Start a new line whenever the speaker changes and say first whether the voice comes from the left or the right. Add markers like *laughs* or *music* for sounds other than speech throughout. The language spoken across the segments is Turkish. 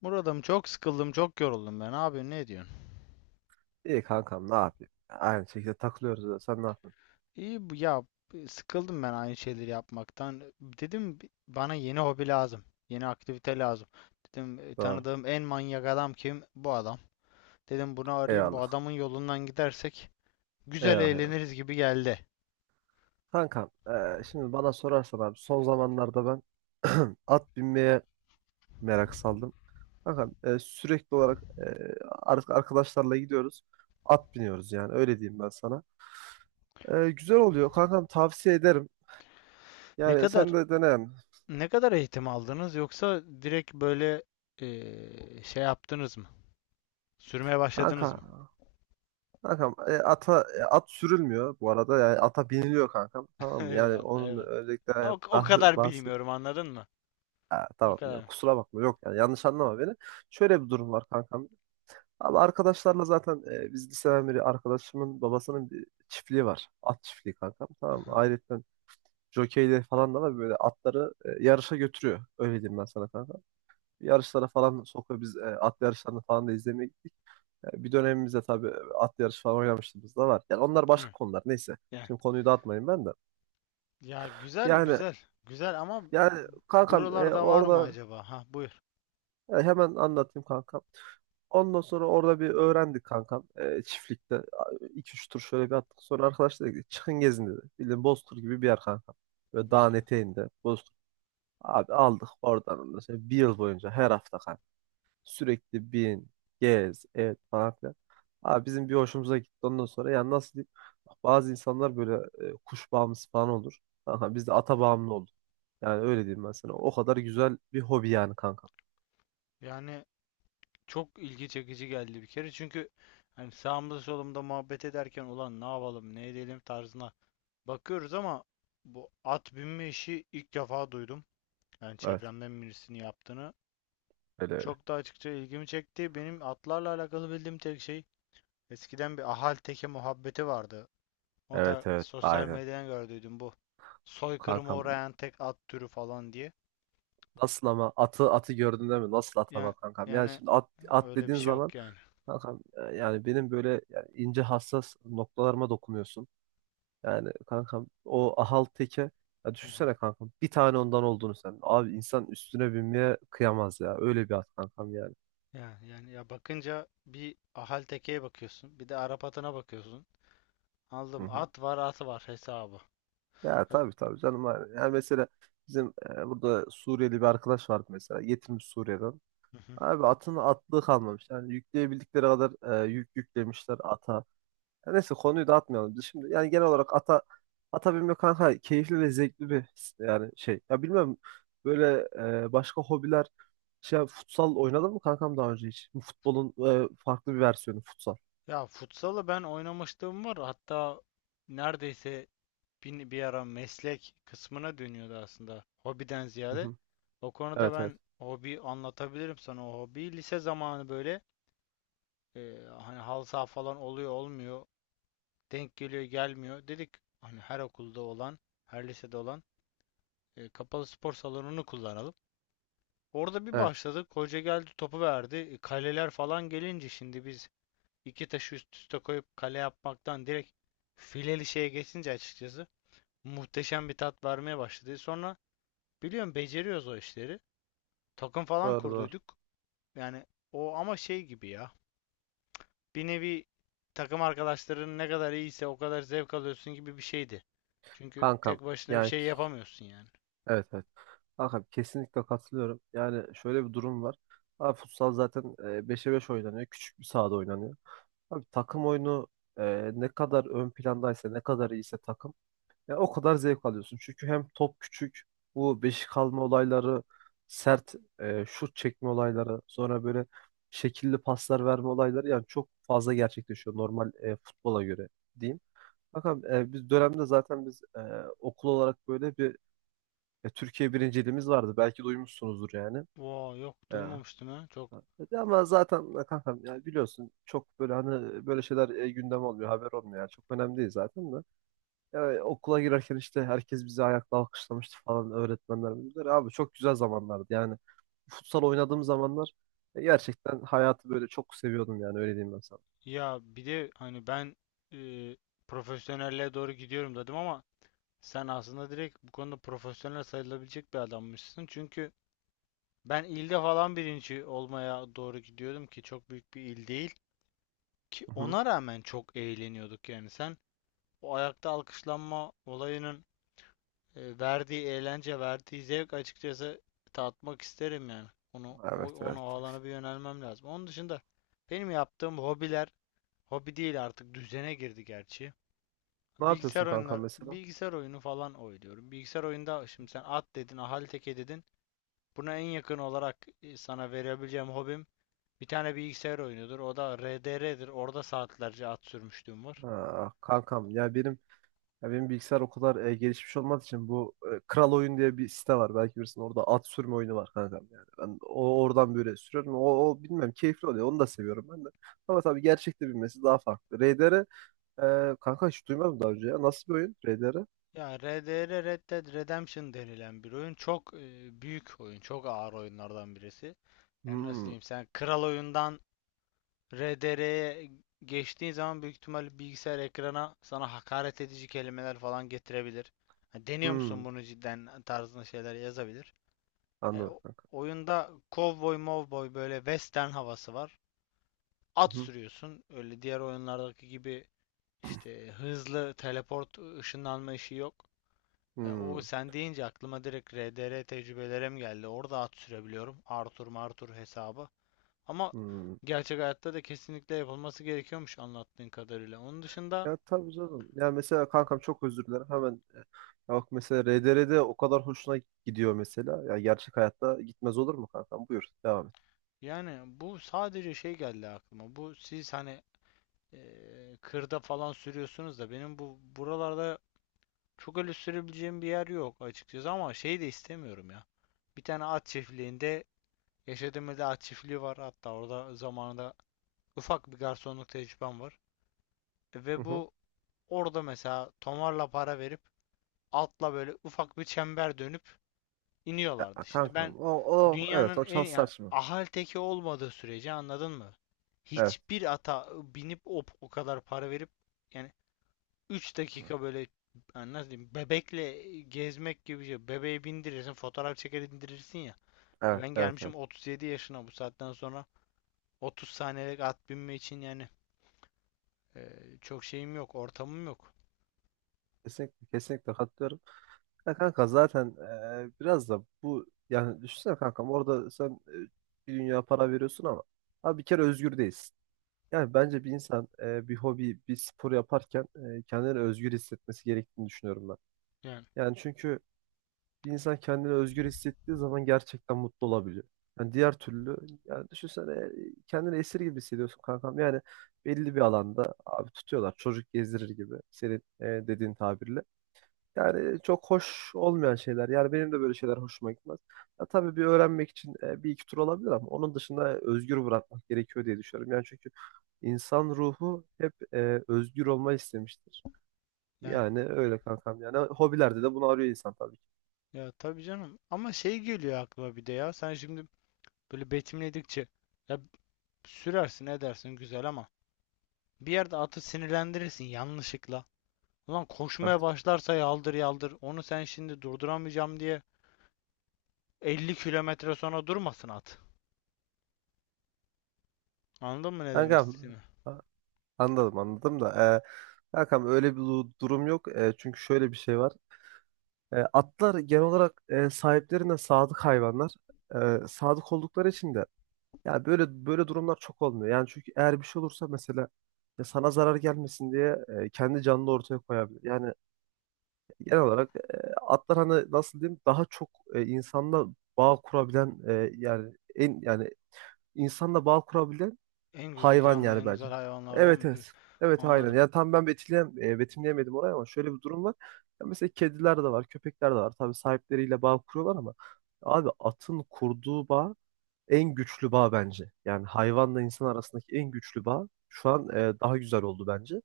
left: Muradım çok sıkıldım, çok yoruldum ben. Abi ne diyorsun?
right: İyi kankam, ne yapayım? Aynı şekilde takılıyoruz da sen ne yapıyorsun?
left: İyi bu ya. Sıkıldım ben aynı şeyleri yapmaktan. Dedim bana yeni hobi lazım. Yeni aktivite lazım. Dedim
right: Doğru.
left: tanıdığım en manyak adam kim? Bu adam. Dedim bunu arayayım. Bu
right: Eyvallah.
left: adamın yolundan gidersek güzel
right: Eyvallah, eyvallah.
left: eğleniriz gibi geldi.
right: Kankam şimdi bana sorarsan abi son zamanlarda ben *clears throat* at binmeye merak saldım. Kankam sürekli olarak arkadaşlarla gidiyoruz. At biniyoruz, yani öyle diyeyim ben sana. Güzel oluyor kankam, tavsiye ederim.
left: Ne
right: Yani
left: kadar
right: sen de dene yani.
left: ne kadar eğitim aldınız, yoksa direkt böyle şey yaptınız mı? Sürmeye
right: Kanka,
left: başladınız mı?
right: kankam, ata at sürülmüyor bu arada, yani ata biniliyor kankam,
left: *laughs*
right: tamam mı? Yani
left: Eyvallah,
right: onun
left: eyvallah.
right: özellikle
left: Ya o kadar bilmiyorum,
right: bahsediyorum.
left: anladın mı?
right: Ha,
left: O
right: tamam,
left: kadar.
right: yok kusura bakma, yok yani yanlış anlama beni. Şöyle bir durum var kankam. Abi arkadaşlarla zaten biz liseden beri arkadaşımın babasının bir çiftliği var. At çiftliği kankam, tamam mı?
left: Aha.
right: Ayrıca jokeyleri falan da var, böyle atları yarışa götürüyor. Öyle diyeyim ben sana kanka. Yarışlara falan sokuyor, biz at yarışlarını falan da izlemeye gittik. Bir dönemimizde tabii at yarışı falan oynamışlığımız da var. Yani onlar başka
left: Hı.
right: konular, neyse.
left: Ya
right: Şimdi konuyu dağıtmayayım ben de.
left: Ya güzel
right: Yani
left: güzel güzel ama
right: yani kankam
left: buralarda var mı
right: orada.
left: acaba? Ha, buyur.
right: Ya hemen anlatayım kankam. Ondan sonra orada bir öğrendik kankam. Çiftlikte iki üç tur şöyle bir attık. Sonra arkadaşlar dedi ki çıkın gezin dedi. Bildiğin Bozkır gibi bir yer kankam. Böyle dağın
left: Güzel.
right: eteğinde Bozkır. Abi aldık oradan, ondan sonra bir yıl boyunca her hafta kanka. Sürekli bin, gez, et falan filan. Abi bizim bir hoşumuza gitti ondan sonra. Yani nasıl diyeyim? Bak, bazı insanlar böyle kuş bağımlısı falan olur. Kanka biz de ata bağımlı olduk. Yani öyle diyeyim ben sana. O kadar güzel bir hobi yani kanka.
left: Yani çok ilgi çekici geldi bir kere. Çünkü hani sağımda solumda muhabbet ederken ulan ne yapalım ne edelim tarzına bakıyoruz ama bu at binme işi ilk defa duydum. Yani
right: Evet.
left: çevremden birisinin yaptığını.
right: Öyle öyle.
left: Çok da açıkça ilgimi çekti. Benim atlarla alakalı bildiğim tek şey, eskiden bir ahal teke muhabbeti vardı. Onu
right: Evet
left: da
right: evet
left: sosyal
right: aynen.
left: medyadan gördüydüm bu. Soykırıma
right: Kankam
left: uğrayan tek at türü falan diye.
right: nasıl ama, atı gördün değil mi? Nasıl ata
left: Yani
right: bak kankam. Yani
left: yani
right: şimdi at, at
left: öyle bir
right: dediğin
left: şey
right: zaman
left: yok yani.
right: kankam, yani benim böyle yani ince hassas noktalarıma dokunuyorsun. Yani kankam o ahal teke, ya
left: Hı hı.
right: düşünsene kankam bir tane ondan olduğunu sen. Abi insan üstüne binmeye kıyamaz ya. Öyle bir at kankam yani.
left: Yani ya, bakınca bir ahal tekeye bakıyorsun, bir de Arap atına bakıyorsun.
right: Hı
left: Aldım
right: hı.
left: at var, atı var hesabı.
right: Ya
left: Ha,
right: tabii tabii canım. Yani mesela bizim burada Suriyeli bir arkadaş vardı mesela. Getirmiş Suriye'den.
left: hı hı.
right: Abi atın atlığı kalmamış. Yani yükleyebildikleri kadar yük yüklemişler ata. Ya neyse konuyu da atmayalım. Biz şimdi yani genel olarak ata binmek kanka keyifli ve zevkli bir, yani şey. Ya bilmem böyle başka hobiler, şey, futsal oynadın mı kankam daha önce hiç? Futbolun farklı bir versiyonu futsal.
left: Ya futsalı ben oynamışlığım var. Hatta neredeyse bir ara meslek kısmına dönüyordu aslında. Hobiden
right: Hı
left: ziyade.
right: hı.
left: O konuda
right: Evet evet.
left: ben hobi anlatabilirim sana. O hobi lise zamanı böyle. Hani halı saha falan oluyor olmuyor. Denk geliyor gelmiyor. Dedik hani her okulda olan, her lisede olan kapalı spor salonunu kullanalım. Orada bir
right: Evet.
left: başladık. Hoca geldi, topu verdi. Kaleler falan gelince şimdi biz iki taşı üst üste koyup kale yapmaktan direkt fileli şeye geçince, açıkçası muhteşem bir tat vermeye başladı. Sonra biliyorum beceriyoruz o işleri. Takım falan
right: Doğru doğru.
left: kurduyduk. Yani o ama şey gibi ya, bir nevi, takım arkadaşların ne kadar iyiyse o kadar zevk alıyorsun gibi bir şeydi. Çünkü
right: Kankam.
left: tek başına bir
right: Yani
left: şey
right: ki-
left: yapamıyorsun yani.
right: evet evet. Kankam kesinlikle katılıyorum. Yani şöyle bir durum var. Abi futsal zaten 5'e 5 oynanıyor. Küçük bir sahada oynanıyor. Abi takım oyunu ne kadar ön plandaysa, ne kadar iyiyse takım, ya o kadar zevk alıyorsun. Çünkü hem top küçük, bu beşik alma olayları, sert şut çekme olayları, sonra böyle şekilli paslar verme olayları yani çok fazla gerçekleşiyor, normal futbola göre diyeyim. Bakalım, biz dönemde zaten biz okul olarak böyle bir Türkiye birinciliğimiz vardı. Belki duymuşsunuzdur yani.
left: Wow, yok
right: E,
left: duymamıştım ha. Çok
right: Ama zaten kankam yani biliyorsun çok böyle hani böyle şeyler gündem olmuyor, haber olmuyor. Yani çok önemli değil zaten de. Yani okula girerken işte herkes bizi ayakla alkışlamıştı falan, öğretmenlerimiz. Böyle, abi çok güzel zamanlardı yani. Futsal oynadığım zamanlar gerçekten hayatı böyle çok seviyordum, yani öyle diyeyim ben sana.
left: ya, bir de hani ben e, profesyonelliğe doğru gidiyorum dedim ama sen aslında direkt bu konuda profesyonel sayılabilecek bir adammışsın. Çünkü ben ilde falan birinci olmaya doğru gidiyordum ki çok büyük bir il değil. Ki
right: Hı hı.
left: ona rağmen çok eğleniyorduk yani. Sen o ayakta alkışlanma olayının verdiği eğlence, verdiği zevk açıkçası tatmak isterim yani. Onu o,
right: Evet
left: onu
right: evet.
left: o alana bir yönelmem lazım. Onun dışında benim yaptığım hobiler hobi değil, artık düzene girdi gerçi.
right: Ne
left: Bilgisayar
right: yapıyorsun kankam
left: oyunlar
right: mesela?
left: bilgisayar oyunu falan oynuyorum. Bilgisayar oyunda şimdi sen at dedin, ahali teke dedin. Buna en yakın olarak sana verebileceğim hobim bir tane bilgisayar oyunudur. O da RDR'dir. Orada saatlerce at sürmüşlüğüm var.
right: Ha, kankam, ya benim bilgisayar o kadar gelişmiş olmadığı için bu, Kral Oyun diye bir site var. Belki bilirsin, orada at sürme oyunu var kankam yani. Ben oradan böyle sürüyorum. O, o bilmem keyifli oluyor. Onu da seviyorum ben de. Ama tabii gerçekte bilmesi daha farklı. RDR kanka hiç duymadım daha önce ya. Nasıl bir oyun RDR?
left: Ya RDR, Red Dead Redemption denilen bir oyun, çok büyük oyun, çok ağır oyunlardan birisi. Yani nasıl
right: Hmm,
left: diyeyim, sen kral oyundan RDR'ye geçtiğin zaman büyük ihtimalle bilgisayar ekrana sana hakaret edici kelimeler falan getirebilir. Ha, deniyor
right: hmm.
left: musun bunu cidden tarzında şeyler yazabilir. E,
right: Anladım
left: o-
right: kanka.
left: oyunda cowboy mowboy böyle western havası var. At
right: Hı,
left: sürüyorsun. Öyle diğer oyunlardaki gibi işte hızlı teleport ışınlanma işi yok. O
right: Hmm,
left: sen deyince aklıma direkt RDR tecrübelerim geldi. Orada at sürebiliyorum. Arthur Martur hesabı. Ama
right: hmm.
left: gerçek hayatta da kesinlikle yapılması gerekiyormuş anlattığın kadarıyla. Onun dışında
right: Ya tabii canım. Ya mesela kankam çok özür dilerim. Hemen ya bak mesela RDR'de o kadar hoşuna gidiyor mesela. Ya gerçek hayatta gitmez olur mu kankam? Buyur devam et.
left: yani, bu sadece şey geldi aklıma. Bu siz hani kırda falan sürüyorsunuz da benim bu buralarda çok öyle sürebileceğim bir yer yok açıkçası, ama şey de istemiyorum ya. Bir tane at çiftliğinde, yaşadığım ilde at çiftliği var. Hatta orada zamanında ufak bir garsonluk tecrübem var. E,
right: Hı
left: Ve
right: hı.
left: bu Orada mesela tomarla para verip altla böyle ufak bir çember dönüp
right: Ya
left: iniyorlardı. Şimdi ben
right: kankam, o, o evet
left: dünyanın
right: o
left: en,
right: çalsar
left: yani
right: saçma.
left: ahal teki olmadığı sürece anladın mı?
right: Evet.
left: Hiçbir ata binip o kadar para verip yani 3
right: Evet
left: dakika böyle, yani nasıl diyeyim, bebekle gezmek gibi bir şey. Bebeği bindirirsin, fotoğraf çeker indirirsin ya. Ya
right: evet
left: ben
right: evet.
left: gelmişim
right: evet.
left: 37 yaşına, bu saatten sonra 30 saniyelik at binme için yani e, çok şeyim yok, ortamım yok.
right: Kesinlikle, kesinlikle katılıyorum. Ya kanka zaten biraz da bu, yani düşünsene kankam orada sen bir dünya para veriyorsun ama abi bir kere özgür değilsin. Yani bence bir insan bir hobi, bir spor yaparken kendini özgür hissetmesi gerektiğini düşünüyorum ben.
left: Yani
right: Yani çünkü bir insan kendini özgür hissettiği zaman gerçekten mutlu olabiliyor. Yani diğer türlü yani düşünsene, kendini esir gibi hissediyorsun kankam. Yani belli bir alanda abi tutuyorlar, çocuk gezdirir gibi senin, dediğin tabirle. Yani çok hoş olmayan şeyler. Yani benim de böyle şeyler hoşuma gitmez. Ya tabii bir öğrenmek için bir iki tur olabilir ama onun dışında özgür bırakmak gerekiyor diye düşünüyorum. Yani çünkü insan ruhu hep özgür olmayı istemiştir.
left: yani
right: Yani öyle kankam. Yani hobilerde de bunu arıyor insan tabii ki.
left: ya tabii canım. Ama şey geliyor aklıma bir de ya. Sen şimdi böyle betimledikçe ya, sürersin edersin güzel ama bir yerde atı sinirlendirirsin yanlışlıkla. Ulan koşmaya
right: Evet.
left: başlarsa yaldır yaldır. Onu sen şimdi durduramayacağım diye 50 kilometre sonra durmasın at. Anladın mı ne demek
right: Kankam,
left: istediğimi?
right: a- anladım da kankam öyle bir durum yok. Çünkü şöyle bir şey var. Atlar genel olarak sahiplerine sadık hayvanlar. Sadık oldukları için de ya böyle durumlar çok olmuyor. Yani çünkü eğer bir şey olursa mesela ya sana zarar gelmesin diye kendi canını ortaya koyabilir. Yani genel olarak atlar hani nasıl diyeyim daha çok, insanla bağ kurabilen, e, yani en yani insanla bağ kurabilen
left: En güzel
right: hayvan
left: canlı,
right: yani
left: en
right: bence.
left: güzel
right: Evet
left: hayvanlardan biri.
right: evet. Evet aynen.
left: Anladım.
right: Yani tam ben betimleyemedim orayı ama şöyle bir durum var. Ya mesela kediler de var, köpekler de var. Tabii sahipleriyle bağ kuruyorlar ama abi atın kurduğu bağ en güçlü bağ bence. Yani hayvanla insan arasındaki en güçlü bağ şu an daha güzel oldu bence.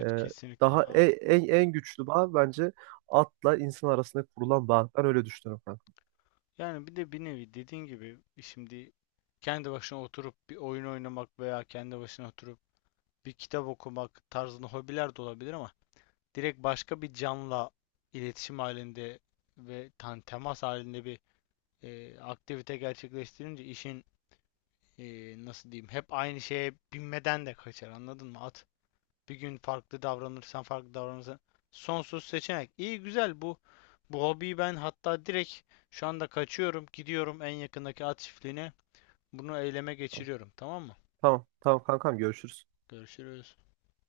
right: E,
left: kesinlikle. Aa.
right: en güçlü bağ bence atla insan arasında kurulan bağ. Ben öyle düşünüyorum kankam.
left: Yani bir de bir nevi dediğin gibi şimdi kendi başına oturup bir oyun oynamak veya kendi başına oturup bir kitap okumak tarzında hobiler de olabilir ama direkt başka bir canla iletişim halinde ve temas halinde bir aktivite gerçekleştirince işin e, nasıl diyeyim, hep aynı şeye binmeden de kaçar anladın mı? At bir gün farklı davranırsan sonsuz seçenek. İyi güzel bu hobiyi ben hatta direkt şu anda kaçıyorum gidiyorum en yakındaki at çiftliğine, bunu eyleme
right: Tamam.
left: geçiriyorum tamam mı?
right: Tamam tamam kankam, görüşürüz.
left: Görüşürüz.